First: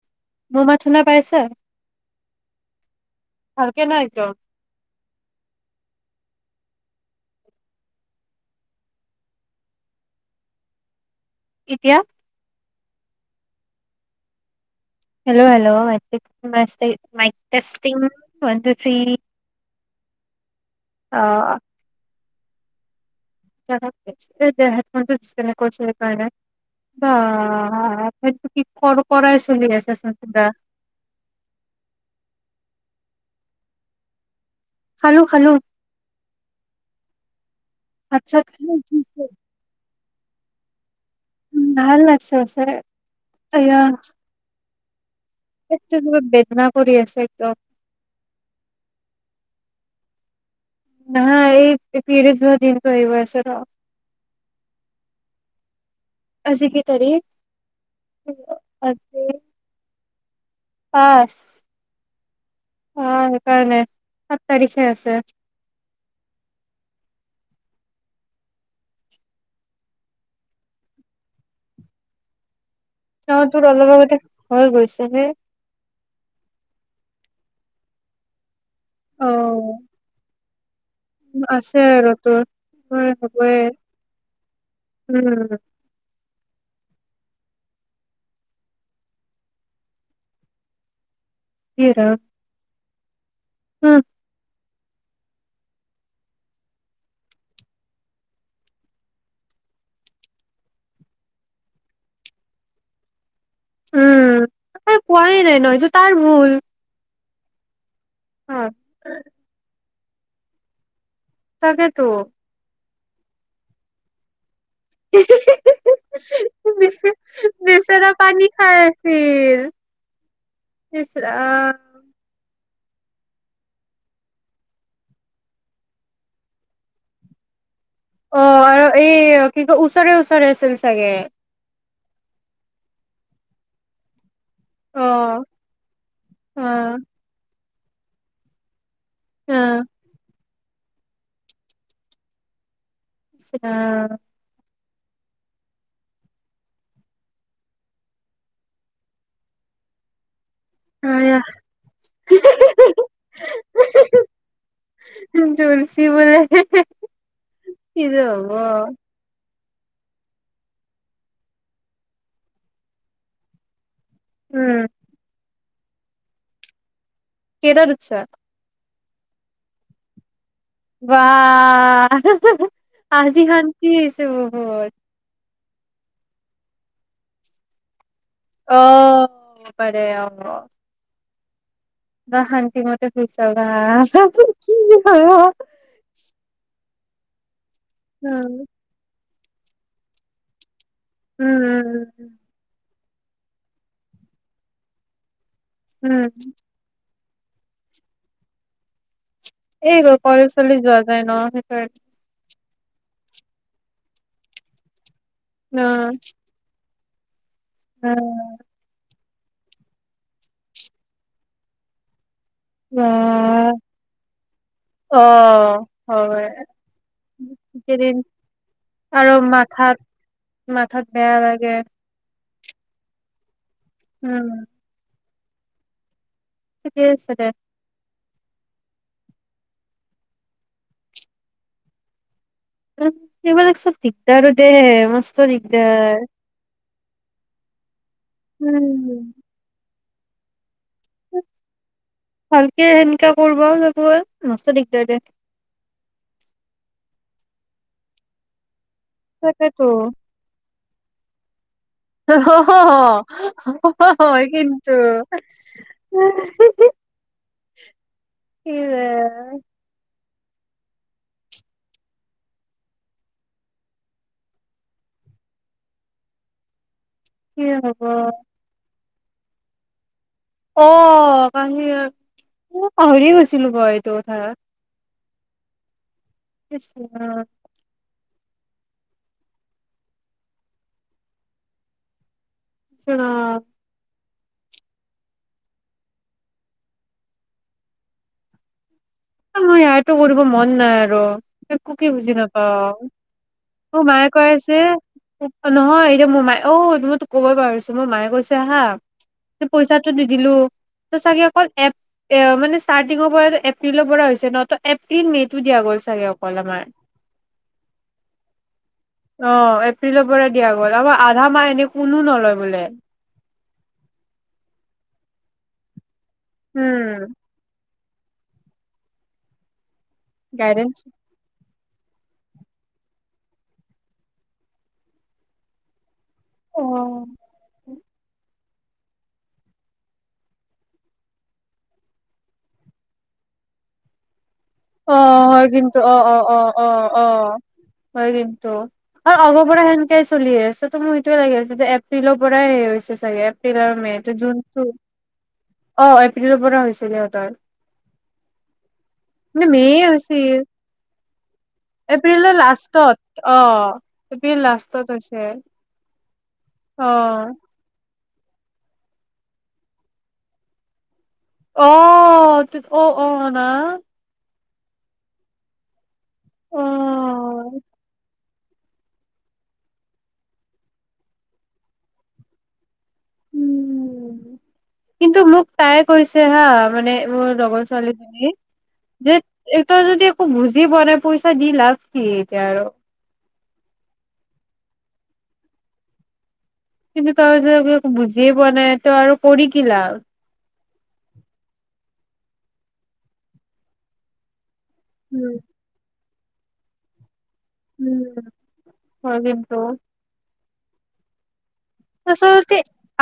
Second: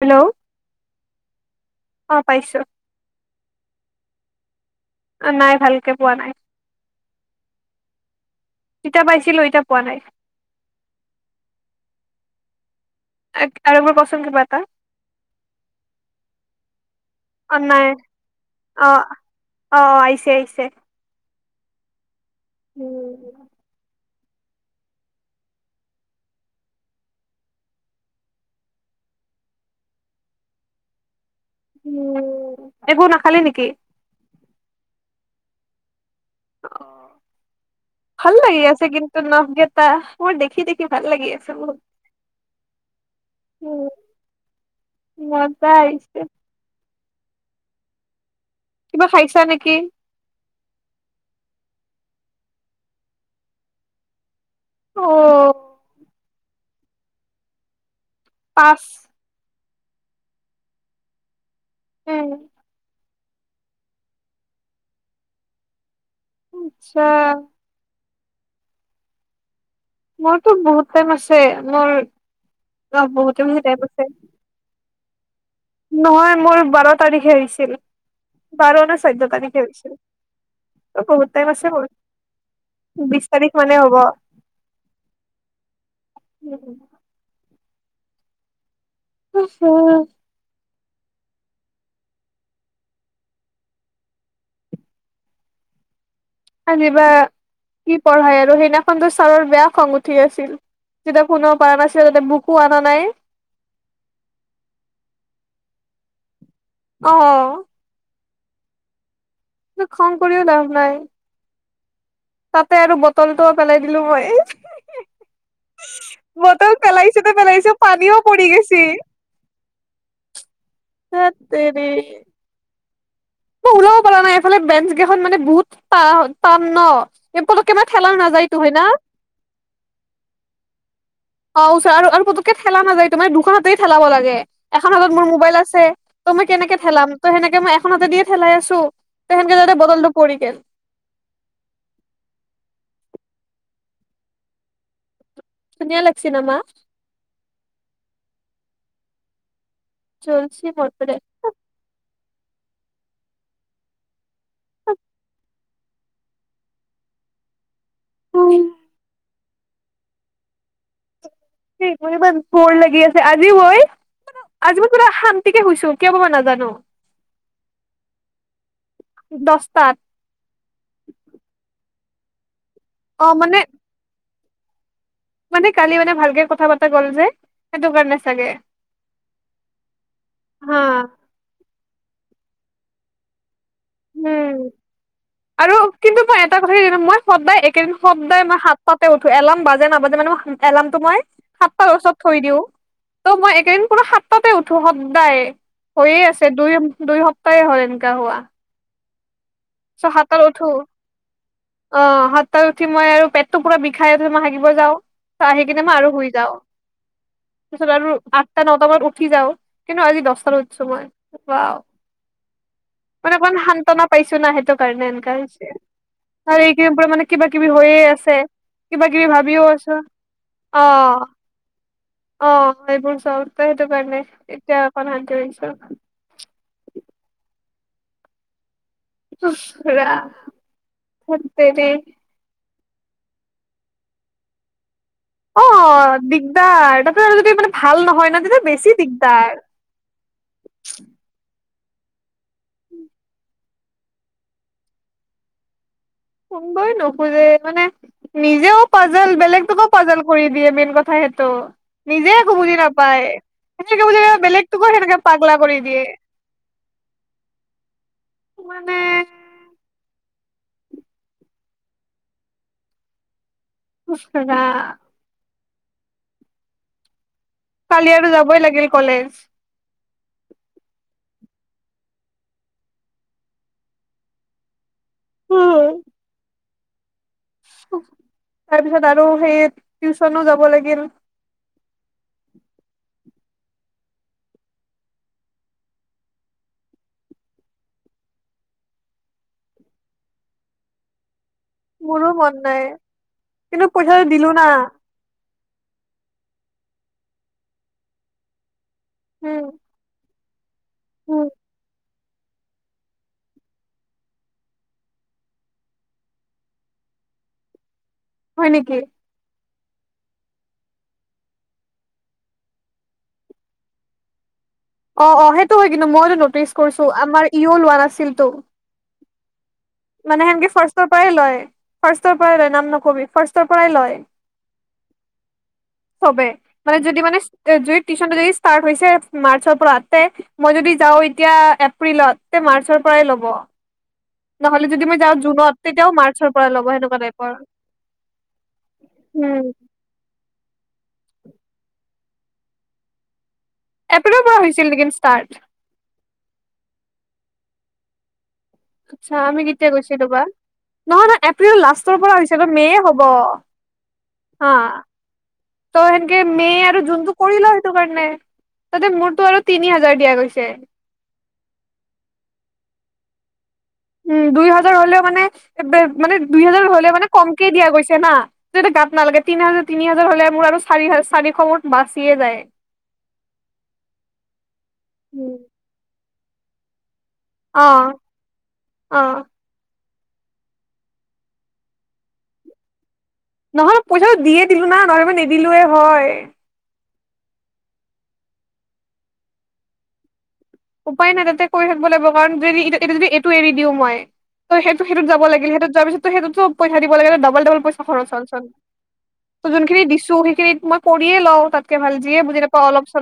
Hello মোৰ মাত শুনা পাইছা? অ পাইছো ভালকে নাইটো। নাই ভালকে পোৱা নাই। তিতা পাইছিলো ইতিয়া পোৱা নাই। এতিয়া। আৰু একবাৰ ক' চোন কিবা এটা। হেল্ল' হেল্ল' মাক মাইক টেষ্টিং, মাইক অ নাই টেষ্টিং, ওৱান টু থ্ৰি। অ', অ', আহিছে, আহিছে। অ'। উম। এই দে হাতখনতোনে কৰিছিল সেইকাৰণে বা সটো কি কৰ কৰাই চলি আছোচোন কিবা। উম, এইবোৰ নাখালে নেকি? খালোঁ খালোঁ। অ'। ভাল চাত লাগি খালো আছে কিন্তু উঠিছো। নাভকেটা। মোৰ দেখি, দেখি। ভাল লাগি আছে বহুত ভাল লাগছে আছে এয়া উম মজা আহিছে ম বেদনা কৰি আছ সেইটো। কিবা খাইছা নেকি? নাহ এই পিৰিয়ডচ হোৱা দিনটো আহি আছে। ৰ'। অ'। আজি কেই তাৰিখ? পাঁচ। আজি পাঁচ। উম। অ', সেইকাৰণে সাত তাৰিখে আছে। [unintelligible] মোৰতো বহুত টাইম আছে মোৰ বহুতে অ', বেছি তোৰ টাইম অলপ আছে আগতে হৈ গৈছ [unintelligible] নহয়, মোৰ বাৰ তাৰিখে আহিছিল। বাৰ নে অ চৈধ্য তাৰিখে আহিছে। আছে আৰু তোৰ [unintelligible] বিশ তাৰিখ হ'বই মানে হ'ব। উম। উম। উ হ হৰা উম আজিবা কি পঢ়াই আৰু সেইদিনাখনতো ছাৰৰ বেয়া খং উঠি আছিল যেতিয়া কোনেও পৰা নাছিল তা বুকো অনা নাই উম পোৱাই নাই নয়টো তাৰ ভুল অ অ খং কৰিও লাভ নাই তাকেতো তাতে আৰু বটলটো পেলাই দিলো মই মতৰ পেলাইছোতে পেলাইছো বেচেৰা পানীও পানী পৰি খাই গৈছে আছিল ইচ হ ৰাম তেনে ওলাব পৰা নাই এইফালে বেঞ্চ কেইখন মানে বহুত টান ন প অ আৰু এই কি ক ওচৰে ওচৰে আছিল চাগে অ ওচৰ আৰু পুকেঠেলা নাযায় তোমাৰ দুখনতেই ঠেলাব লাগে এখন অ হাতত মোৰ মোবাইল আছে ত মই অ কেনেকে ঠেলাম ত সেনেকে মই অ দিয় চেলাই আছো অ ততে বদলটো পৰী গ'ল নিচ পুন্যালক্ষীণমা চল অ জ চি বলে এ ব ফৰ লাগি আছে আজি বই উম আজি মই পুৰা শান্তি শুইছো কিয় বাব নাজানো কটা ৰুৎছা দছটাত ব অ আজি মানে খন্ত উ [unintelligible] মানে কালি মানে ভালকে কথা পতা গ'ল যে সেইটো কাৰণে চাগে আহ প হা বা শান্তি মতে খুছা উম আৰু কিন্তু মই এটা কথা মই সদাই শব্দ উম মই হাত পাতে এলাৰ্ম বাজে নাবাজে মানে [unintelligible] তো মই উম সাতটাৰ ওচৰত থৈ দিওঁ ত' মই একেইদিন পুৰা সাত তাতে উঠো সদায়। উম হৈয়ে উম আছে দুই, দুই সপ [unintelligible] হোৱা এ চ' সাতটাত কলেজ উঠো চলেজ যোৱা কাৰনে [unintelligible] অ', সাত তত উঠি মই আৰু পেটটো পুৰা বিষাই [unintelligible] যাওঁ। চ আহি কিনে মই আৰু অ শুই যাওঁ। তছ আৰু আঠটা, নটা মানত উঠ উঠি যাওঁ। কিন্তু আজি দচটাত উঠচো মই [unintelligible] মানে অকণমান সান্তনা পাইচো না সেইটো কাৰনে অ অ এনেকা হৈছে। হয় আৰু এইকেইদিন পৰা মানে কিবা, কিবি হৈয়ে এইকেইদিন আছে। কিবা, কিবি আৰু ভাবিও আছো মাথাত মাথাত অ'। বেয়া লাগে অ', এইবোৰ চব ত' সেইটো কাৰনে উম এতিয়া অকণ শান্তি পাই [unintelligible] ঠিকেই আছে দে। [unintelligible] তেনে। সেইবিলাক চব দিগদাৰো দে মচ অ', দিগদাৰ এটা যদি [unintelligible] ভাল ন [unintelligible] দিনত বেছি উম দিগদাৰ। ভালকে সেনেকা কৰিব মষ্ট দিগদাৰ দে। সোনবই নোখোজে মানে নিজেও পাজাল তাকেতো। বেলেগটোকো পাজাল কৰি দিয়ে মেইন কথ [unintelligible] অ', বুজি নাপাই হয়, বেলেগতোকো কিন্তু সেনেকে পাগলা কৰি দিয়ে মানে কিযে [unintelligible] কি হ'ব কালি আৰু যাবই লাগিল ক'লেজ অ', কালি মই পাহৰিয়ে‌ গৈছিলো হয়, এইটো কথা। উম। [unintelligible] [unintelligible] তাৰপিছত আৰু সেই টিউচনো যাব লাগিল। অ। মই আৰটো কৰিব মন নাই আৰু। একোকে মোৰো বুজি মন নাই। নাপাওঁ। কিন্তু ত পইচাটো মায়ে কৈ দিলো না আছে অ', নহয় এতিয়া মোৰ মাই অ', মই তোক ক'বই পাৰিছো মোৰ মায়ে কৈছে হা উম পইচাটো দি দিলো ত চাগে অকল এপ এ মানেষ্টাৰ্টিঙৰ পৰা একো হৈছে ন এপ্ৰিল মে' টো দিয়া গ'ল চাগে অকল আমাৰ হয় নেকি অ এপ্ৰিলৰ পৰা দিয়া গ'ল আ আধা মাহ এনে কোনো নলয় বোলে অ অ সেইটো হয় কিন্তু মই নটিচ কৰিছো উম আমাৰ ইও লোৱা নাছিল চছিলটো মানে সেনকে গাইডেন্স ফৰ্চ প লয় ফাৰ্ষ্টৰ পৰা লয় নাম নকবি ফাৰ্ষ্টৰ পৰাই লয় চবে অ মানে যদি মানে যদি টিউচন যদি ষ্টাৰ্ট হৈছে মাৰ্চৰ পৰা তে মই যদি যাওঁ এতিয়া এপ্ৰিলত তে মাৰ্চৰ পৰাই ল'ব নহ'লে যদি অ মই যাওঁ হয় জুনত কিন্তু তেতিয়াও অ অ মাৰ্চৰ অ পৰা অ ল'ব সেনেকুৱা অ টাইপৰ হয় কিন্তু আৰু উম আগৰ পৰা সেনকে চলি আছে পছতো মোৰ সেইটোয়ে লাগি আছে যে এপ্ৰিলৰ পৰাই সেই হৈছে চাগে এপ্ৰিল মে এপ্ৰিলৰ জু পৰা হৈছিল নেকি ষ্টাৰ্ট অ এপ্ৰিলৰ পৰা হৈছিল সিহঁতৰ আচ্ছা আমি কিন্তু কেতিয়া মে' গৈছিলো ৰবা হৈছিল নহয় নহয় এপ্ৰিল লাষ্টৰ পৰা এপ্ৰিলৰ হৈছে মেয় লাষ্টত হ'ব অ', এপ্ৰিল হা লাষ্টত হৈছে ত' সেনকে মে আৰু জুনতটো অ', কৰিল সেইটো কাৰণে তাতে মোৰতো আৰু তিনি হাজাৰ দিয়া গৈছে আহ অ অ না উম দুই হাজাৰ হ'লেও মানে মানে দুই হেজাৰ হলে মানে কমকে অ', দিয়া গৈছে না য়া গাত নালাগে তিনি হাজাৰ তিনি হাজাৰ হলে মোৰ আৰু চাৰি হ চাৰিশ মোৰ বাচিয়ে যায় উম কিন্তু মোক তাই কৈছে হা মানে লগৰ অ ছোৱালীজনী অ যে একটো যদি একো বুজি পোৱা নাই পইচা দি লাভ কি এতিয়া আৰু নহলে পইচাটো দিয়ে দিলো না নহলেব নিদিলোৱে হয় কিন্তু তই য ক বুজিয় পোৱা নাই তই আৰু কৰি কিিলা উপায় নাই তেন্তে কৰি থাকিব লাগিব কাৰণ যদি যদি এইটো এৰি দিওঁ মই ত সেইটো সেইত যাব উম, লাগিল সেইত যোৱাৰ পিত ত সেইটোতো পইচ দিব লাগে উম, ইা হয় কিন্তু যোনখিনি দিছো সেইখিন মই পৰিয়ে লওঁ তাত আচলতে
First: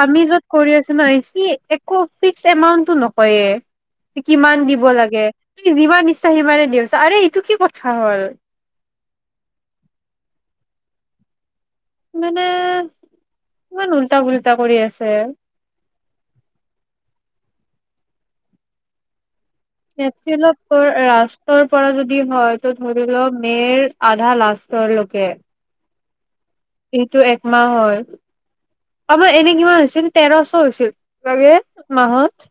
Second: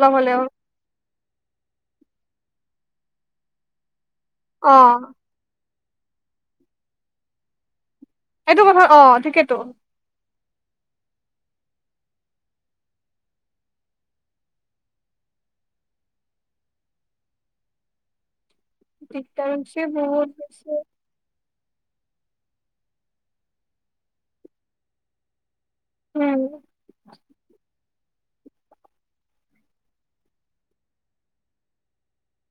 আমি য'ত কৰি আছো ন সি একো ফিক্স এমাউণ্টটো নকয়ে। কিমান অ দিব লাগে। যিমান ইচ্ছা সিমানে দি আৰে এইটো কি কথ সেইটো কথা অ', ঠিকেতো। মানে ইমান উল্টা, পুলল্টা কৰি আছে। [unintelligible] [unintelligible] বহুত বেছি পৰা যদি হয়, ত' ধৰি ল মেৰ আধা লাষ্টৰ লকে উম। এইটো একমাহ হয়, আমাৰ এনে কিমান হৈছিল তেৰচ হৈছিল লাগে মাহত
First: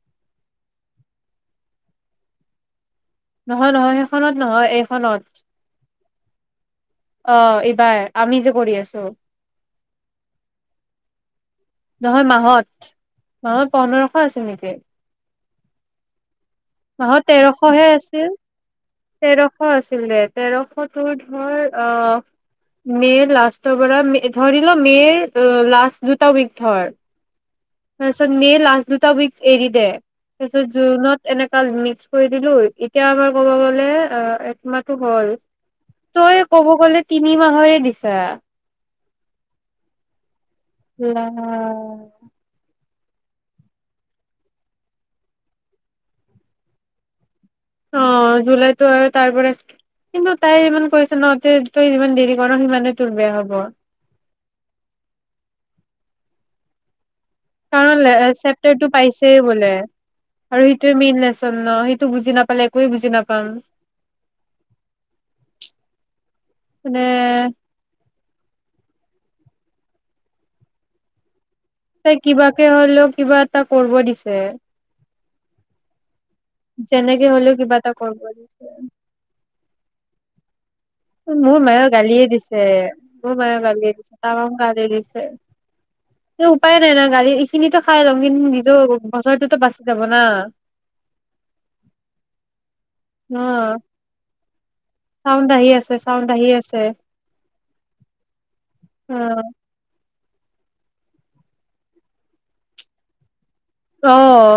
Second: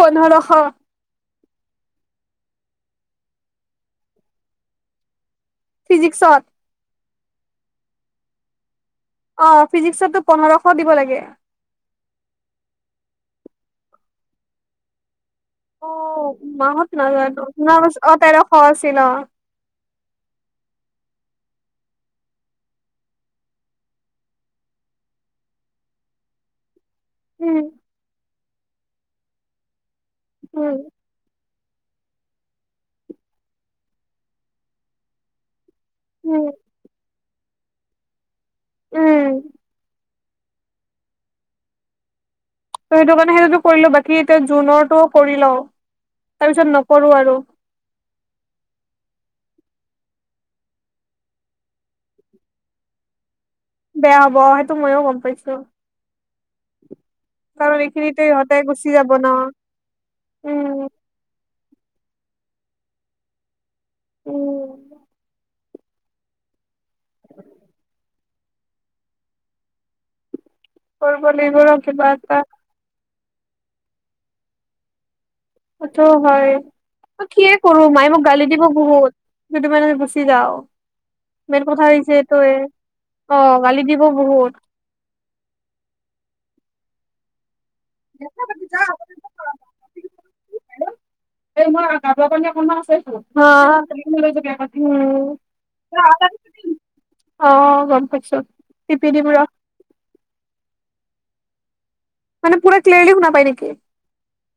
পোন্ধৰশ। নহয়, নহয় সেইখনত নহয় এইখনত ফিজিক্সত? অ', এইবাৰ আমি যে, কৰি আছ অ', ফিজিক্সতটো পোন্ধৰশ দিব লাগে। নহয় মাহত, মাহত পন্ধৰশ আছে নেকি? অ'। মাহত নাজানো ন তেৰশহে অ', আছিল তেৰশ আছিল অ তেৰশ আছি তেৰশ তোৰ ধৰ অ', মেৰ লাষ্টৰ পৰা মে ধৰি ল মেৰ অ', লাষ্ট দুটা উইক ধৰ উম [unintelligible] মে লাষ্ট দুটা উইক এৰি দে। তাৰ পিছত উম জুনত এনেক মিক্স কৰি দিলো এতিয়া আমাৰ ক'ব গ'লে অ', এক মাহটো হ'ল তই উম ক'ব গ'লে তিনি মাহৰে দিছা উম। [unintelligible] ত' সেইটো কাৰণে সেইটোতটো কৰিলো বাকী এতিয়া জুনৰটো কৰি লওঁ, তাৰপিছত নকৰো আৰু। অ', জুলাইতো আৰু তাৰ পৰা কিন্তু তাই ইমান কৈছে ন তই-তই যিমান দেৰি কৰ সিমানে তোৰ বেয়া হ'ব বেয়া হ'ব অ', সেইটো ময়ো গম পাইছো। কাৰণ এইখিনিতে ইহঁতে গুচি এ-চেপটাৰটো যাব ন পাইছেই বোলে, আৰু উম সেইটোৱে মেইন লেচ সেইটো বুজি নাপালে, একোৱে বুজি নাপাম। উম। [unintelligible] কৰিব লাগিব ৰ কিবা ত' এটা কিবাকে হ'লেও কিবা এটা কৰব দিছে। [unintelligible] হয়, যেনেকে কিয়ে হলেও কিবা কৰো এটা মায়ে কৰিব মোক গালি দিব দিছে বহুত যদি [unintelligible] [unintelligible] মোৰ মেইন মায়ো কথা হৈছে গালিয়ে এইটোয়ে দিছে, মোৰ অ মায়ো গালি গালিয়ে দিব দিছে বহুত তামাম গালি দিছে, কিবা উপায় [unintelligible] খিনিতো খাই লম কিন্তু নিজৰ বছৰটোতো বাচি যাব না, এই মই গাজৰ পানী অকনমান আছেচোন অহ। উম চাউণ্ড আহি আছে, চাউণ্ড আহি আছে, অ গম পাইছো টিপি দিম ৰ অহ। মানে পুৰা ক্লিয়াৰলি শুনা পায় নেকি? অহ।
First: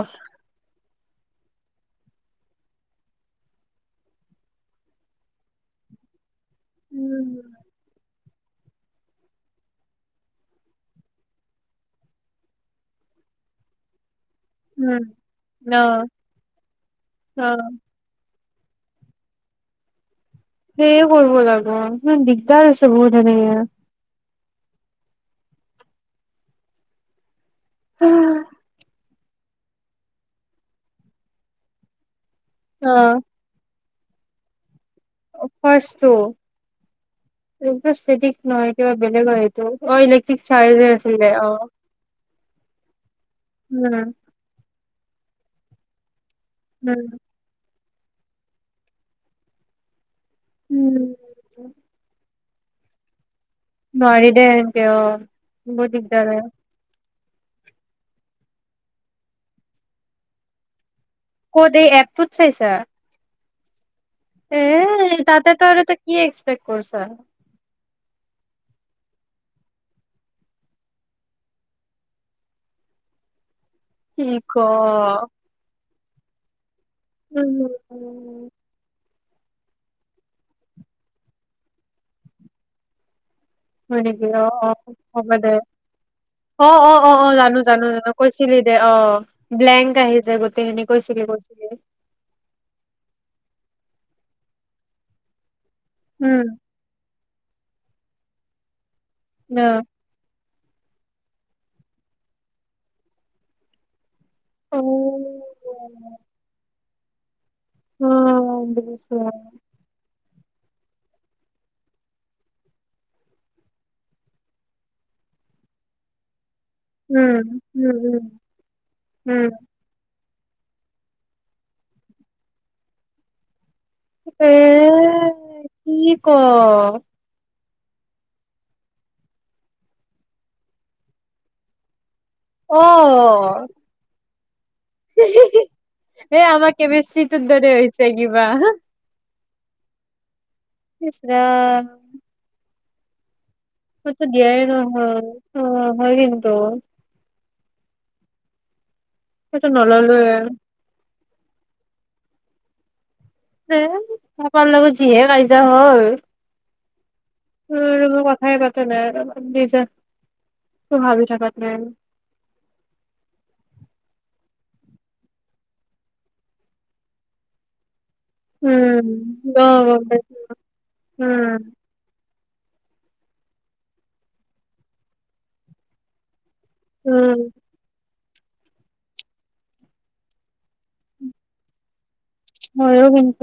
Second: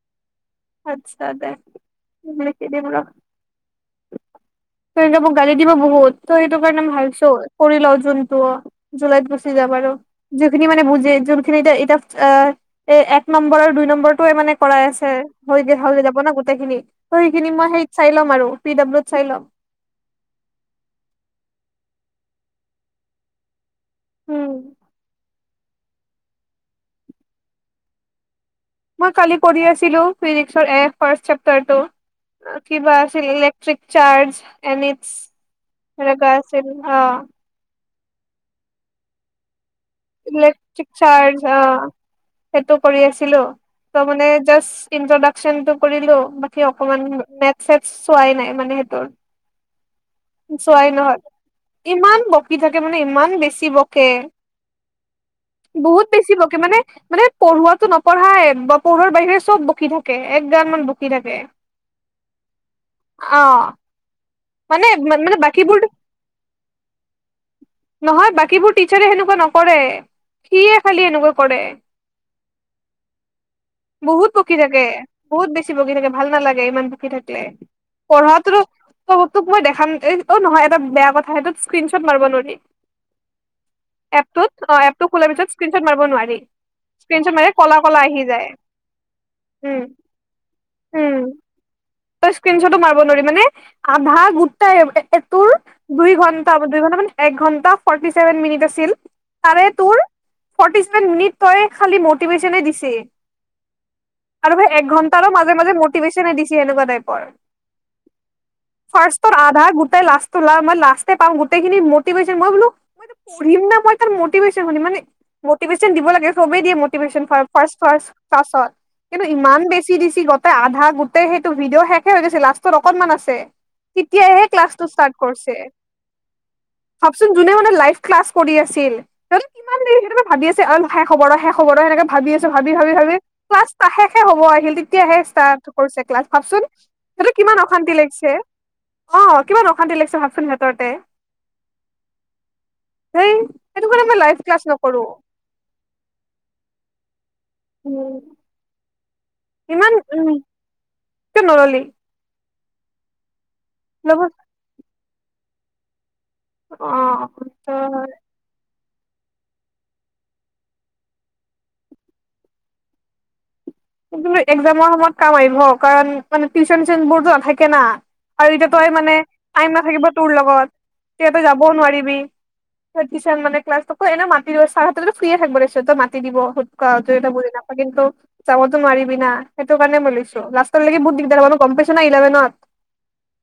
আচ্ছা দে এনেকে দিম ৰ'। [unintelligible] মোক গালি দিব বহুত। তই সেইটো কাৰণে ভালছো উম কৰি লোওচোন। জুলাইত গুচি যাব আৰু যিখিনি মানে বুজে যোনখিনি এত এতিয়া অহ, এ এক নম্বৰ আৰু দুই নম্বৰ টোৱে মানে কৰাই আছে হৈ উম অ হৈ যাব ন' গোটেই খিনি ত অ সেইখিনি মই হেৰিত চাই ল'ম আৰু। পি ডাব্লিউত চাই ল'ম। সেইয়ে কৰিব লাগিব ইমান দিগদাৰ হৈছে বহুত সেনেকে। উম। উম। মই কালি কৰি আছিলো ফিজিক্সৰ এ ৰ্ফাষ্ট চেপতাৰটো। আ কিবা অ আছিল ইলেক্ট্ৰিক চাৰ্জ। এম ইটছ সেনেকোৱা আছিল অ'। [unintelligible] দিশ নহয় কিবা বেলেগ হয় সেই ইলেক্ট্ৰিক চাৰ্জ অহ, সেইটো কৰি আছিলো ত' উম মানে জাস্ট স্কিন প্ৰডা চন টো কৰিলো। এই অকমান উম মেটচ চেট চোৱাই নাই মানে সিটোৰ। চোৱাই উম নহয়, ইমান ব কি থাকে মানে ইমান বেছি বকে নোৱাৰি দে। অ', বহুত দিগদাৰ বেছি হয়। বকে মানে মানে পঢ়োৱাতো নপঢ়াই বা পঢ়াৰ বাহিৰে চব বকি থাকে একগান মান বকি থাকে ক'ত এই এপটোত চাইছা? অ এ মানে মানে তাতেতো বাকীবোৰ, আৰু তই কি এক্সপেক্ট কৰিছা নহয় বাকীবোৰ টিচাৰে সেনেকুৱা ন কৰে সিয়ে খালি এনেকুৱা কৰে। কি বহুত ক বকি থাকে বহুত বেছি বকি থাকে। ভাল নালাগে ইমানটো বকি থাকিলে উম পঢ়াটো তোক মই দেখাম এই ত নহয় এটা বেয়া কথা সেইটো স্ক্ৰনশ্বট মাৰিব নোৱাৰি। হয় নেকি এপটোত অ', অ', এপটো খোলাৰ হ'ব পিছত দে স্ক্ৰীনশ্বট মাৰিব নোৱাৰি অ', অ', অ', স্ক্ৰীনশ্বট অ', মাৰিলে জানো কলা জানো কলা জানো আহি যায় কৈছিলি দে অ', উম ব্লেংক আহি যায় গোটেইখিনি উম কৈছিলি, কৈছিলি। তই স্ক্ৰীনশ্বটো মাৰিব নোৱাৰি মানে আধা গোটাটোৰে টোৰ দুই উম ঘণ্টা মানে দুই ঘণ্টা মানে এক ঘণ্টা ফৰ্টি চেভেন মিনিট আছিল। তাৰে তোৰ ফ'ৰ্টি চছেভেন মিনিট তই খালী মটিভেশ্যনে দিছে। আৰু ভাই অ এক ঘণ্টাৰ মাজে মাজে মটিভেশ্যনে দিছে সনেকুৱা টাইপ। হয়। উম। ফাৰ্ষ্টত আধা গোটে আৰু লাষ্ট মই লাষ্টে পাম গোটেইখিনি ম'টিভেশন মই বোলো ম পঢিম ন মই তাৰ ম'টিভেশন শুনিম মানে ম'টিভেশন দিব লাগে। বে দিয়ে মিভেশন উম, ফাৰ্ষ্ট উম, উম, ক্লাছত কিন্তু উম, ইমান বেছি দি আধা গোটেই সেইটো ভিডিঅ' শেষে হৈ গৈছে লাষ্টত অকণমান আছে। তেতিয়াহে এ ক্লাছটো ষ্টাৰ্ট কৰছে, কি ক ভাবচোন যোনে মানে লাইভ ক্লাছ কৰি আছিল কিমান দেৰি শেষ হ'ব ৰ', শেষ হ'ব ৰ' ভাবি আছো, ভাবি, ভাবি, ভাবি অ', ক্লাছ শেষে হ' অ', আহিল তেতিয়াহে ষ্টাৰ্ট কৰিছে ক্লাছ এ ভাবচোন আমাৰ সেটো কেমেষ্ট্ৰিটোৰ কিমান দৰে অশান্তি হৈছে লাগিছে। কিবা অ' কিমান অশান্তি লাগিছে ভাবচোন ভাব। ইচৰাম হেই। মই টো দিয়াই নহল [unintelligible] ্যায় অ হেটেই কিন্তু। উম। মইটো ইমান নললোৱে। কিয় নললি? এই ল'ব পাপাৰ লগত য যিহে কাইজা হল। অঁ [inaudible] তেনে আৰু যি যায় ভাবি থাকাত নাই আৰু। কিন্তু একজামৰ সময়ত কাম আহিব কাৰণ মানে টিউচন চচন বোৰটো নাথাকে না। আৰু এতিয়া তই উম, মানে টাইম অ', গম নাথাকিব তোৰ পাইছোঁ লগত তেয়া তই উম, যাবও নোৱাৰিবি। টিন ম ক্লাছ এনে মাতি দ চাহাতো ফ্ৰে থাকিব মাতি দিব ক এইটা উম, বজিল আ কিন্তু যাবতো মিবি সেই কাৰণে মই লৈ লাষ্টলৈকে বহু দিগদাৰ হলেভন মই ও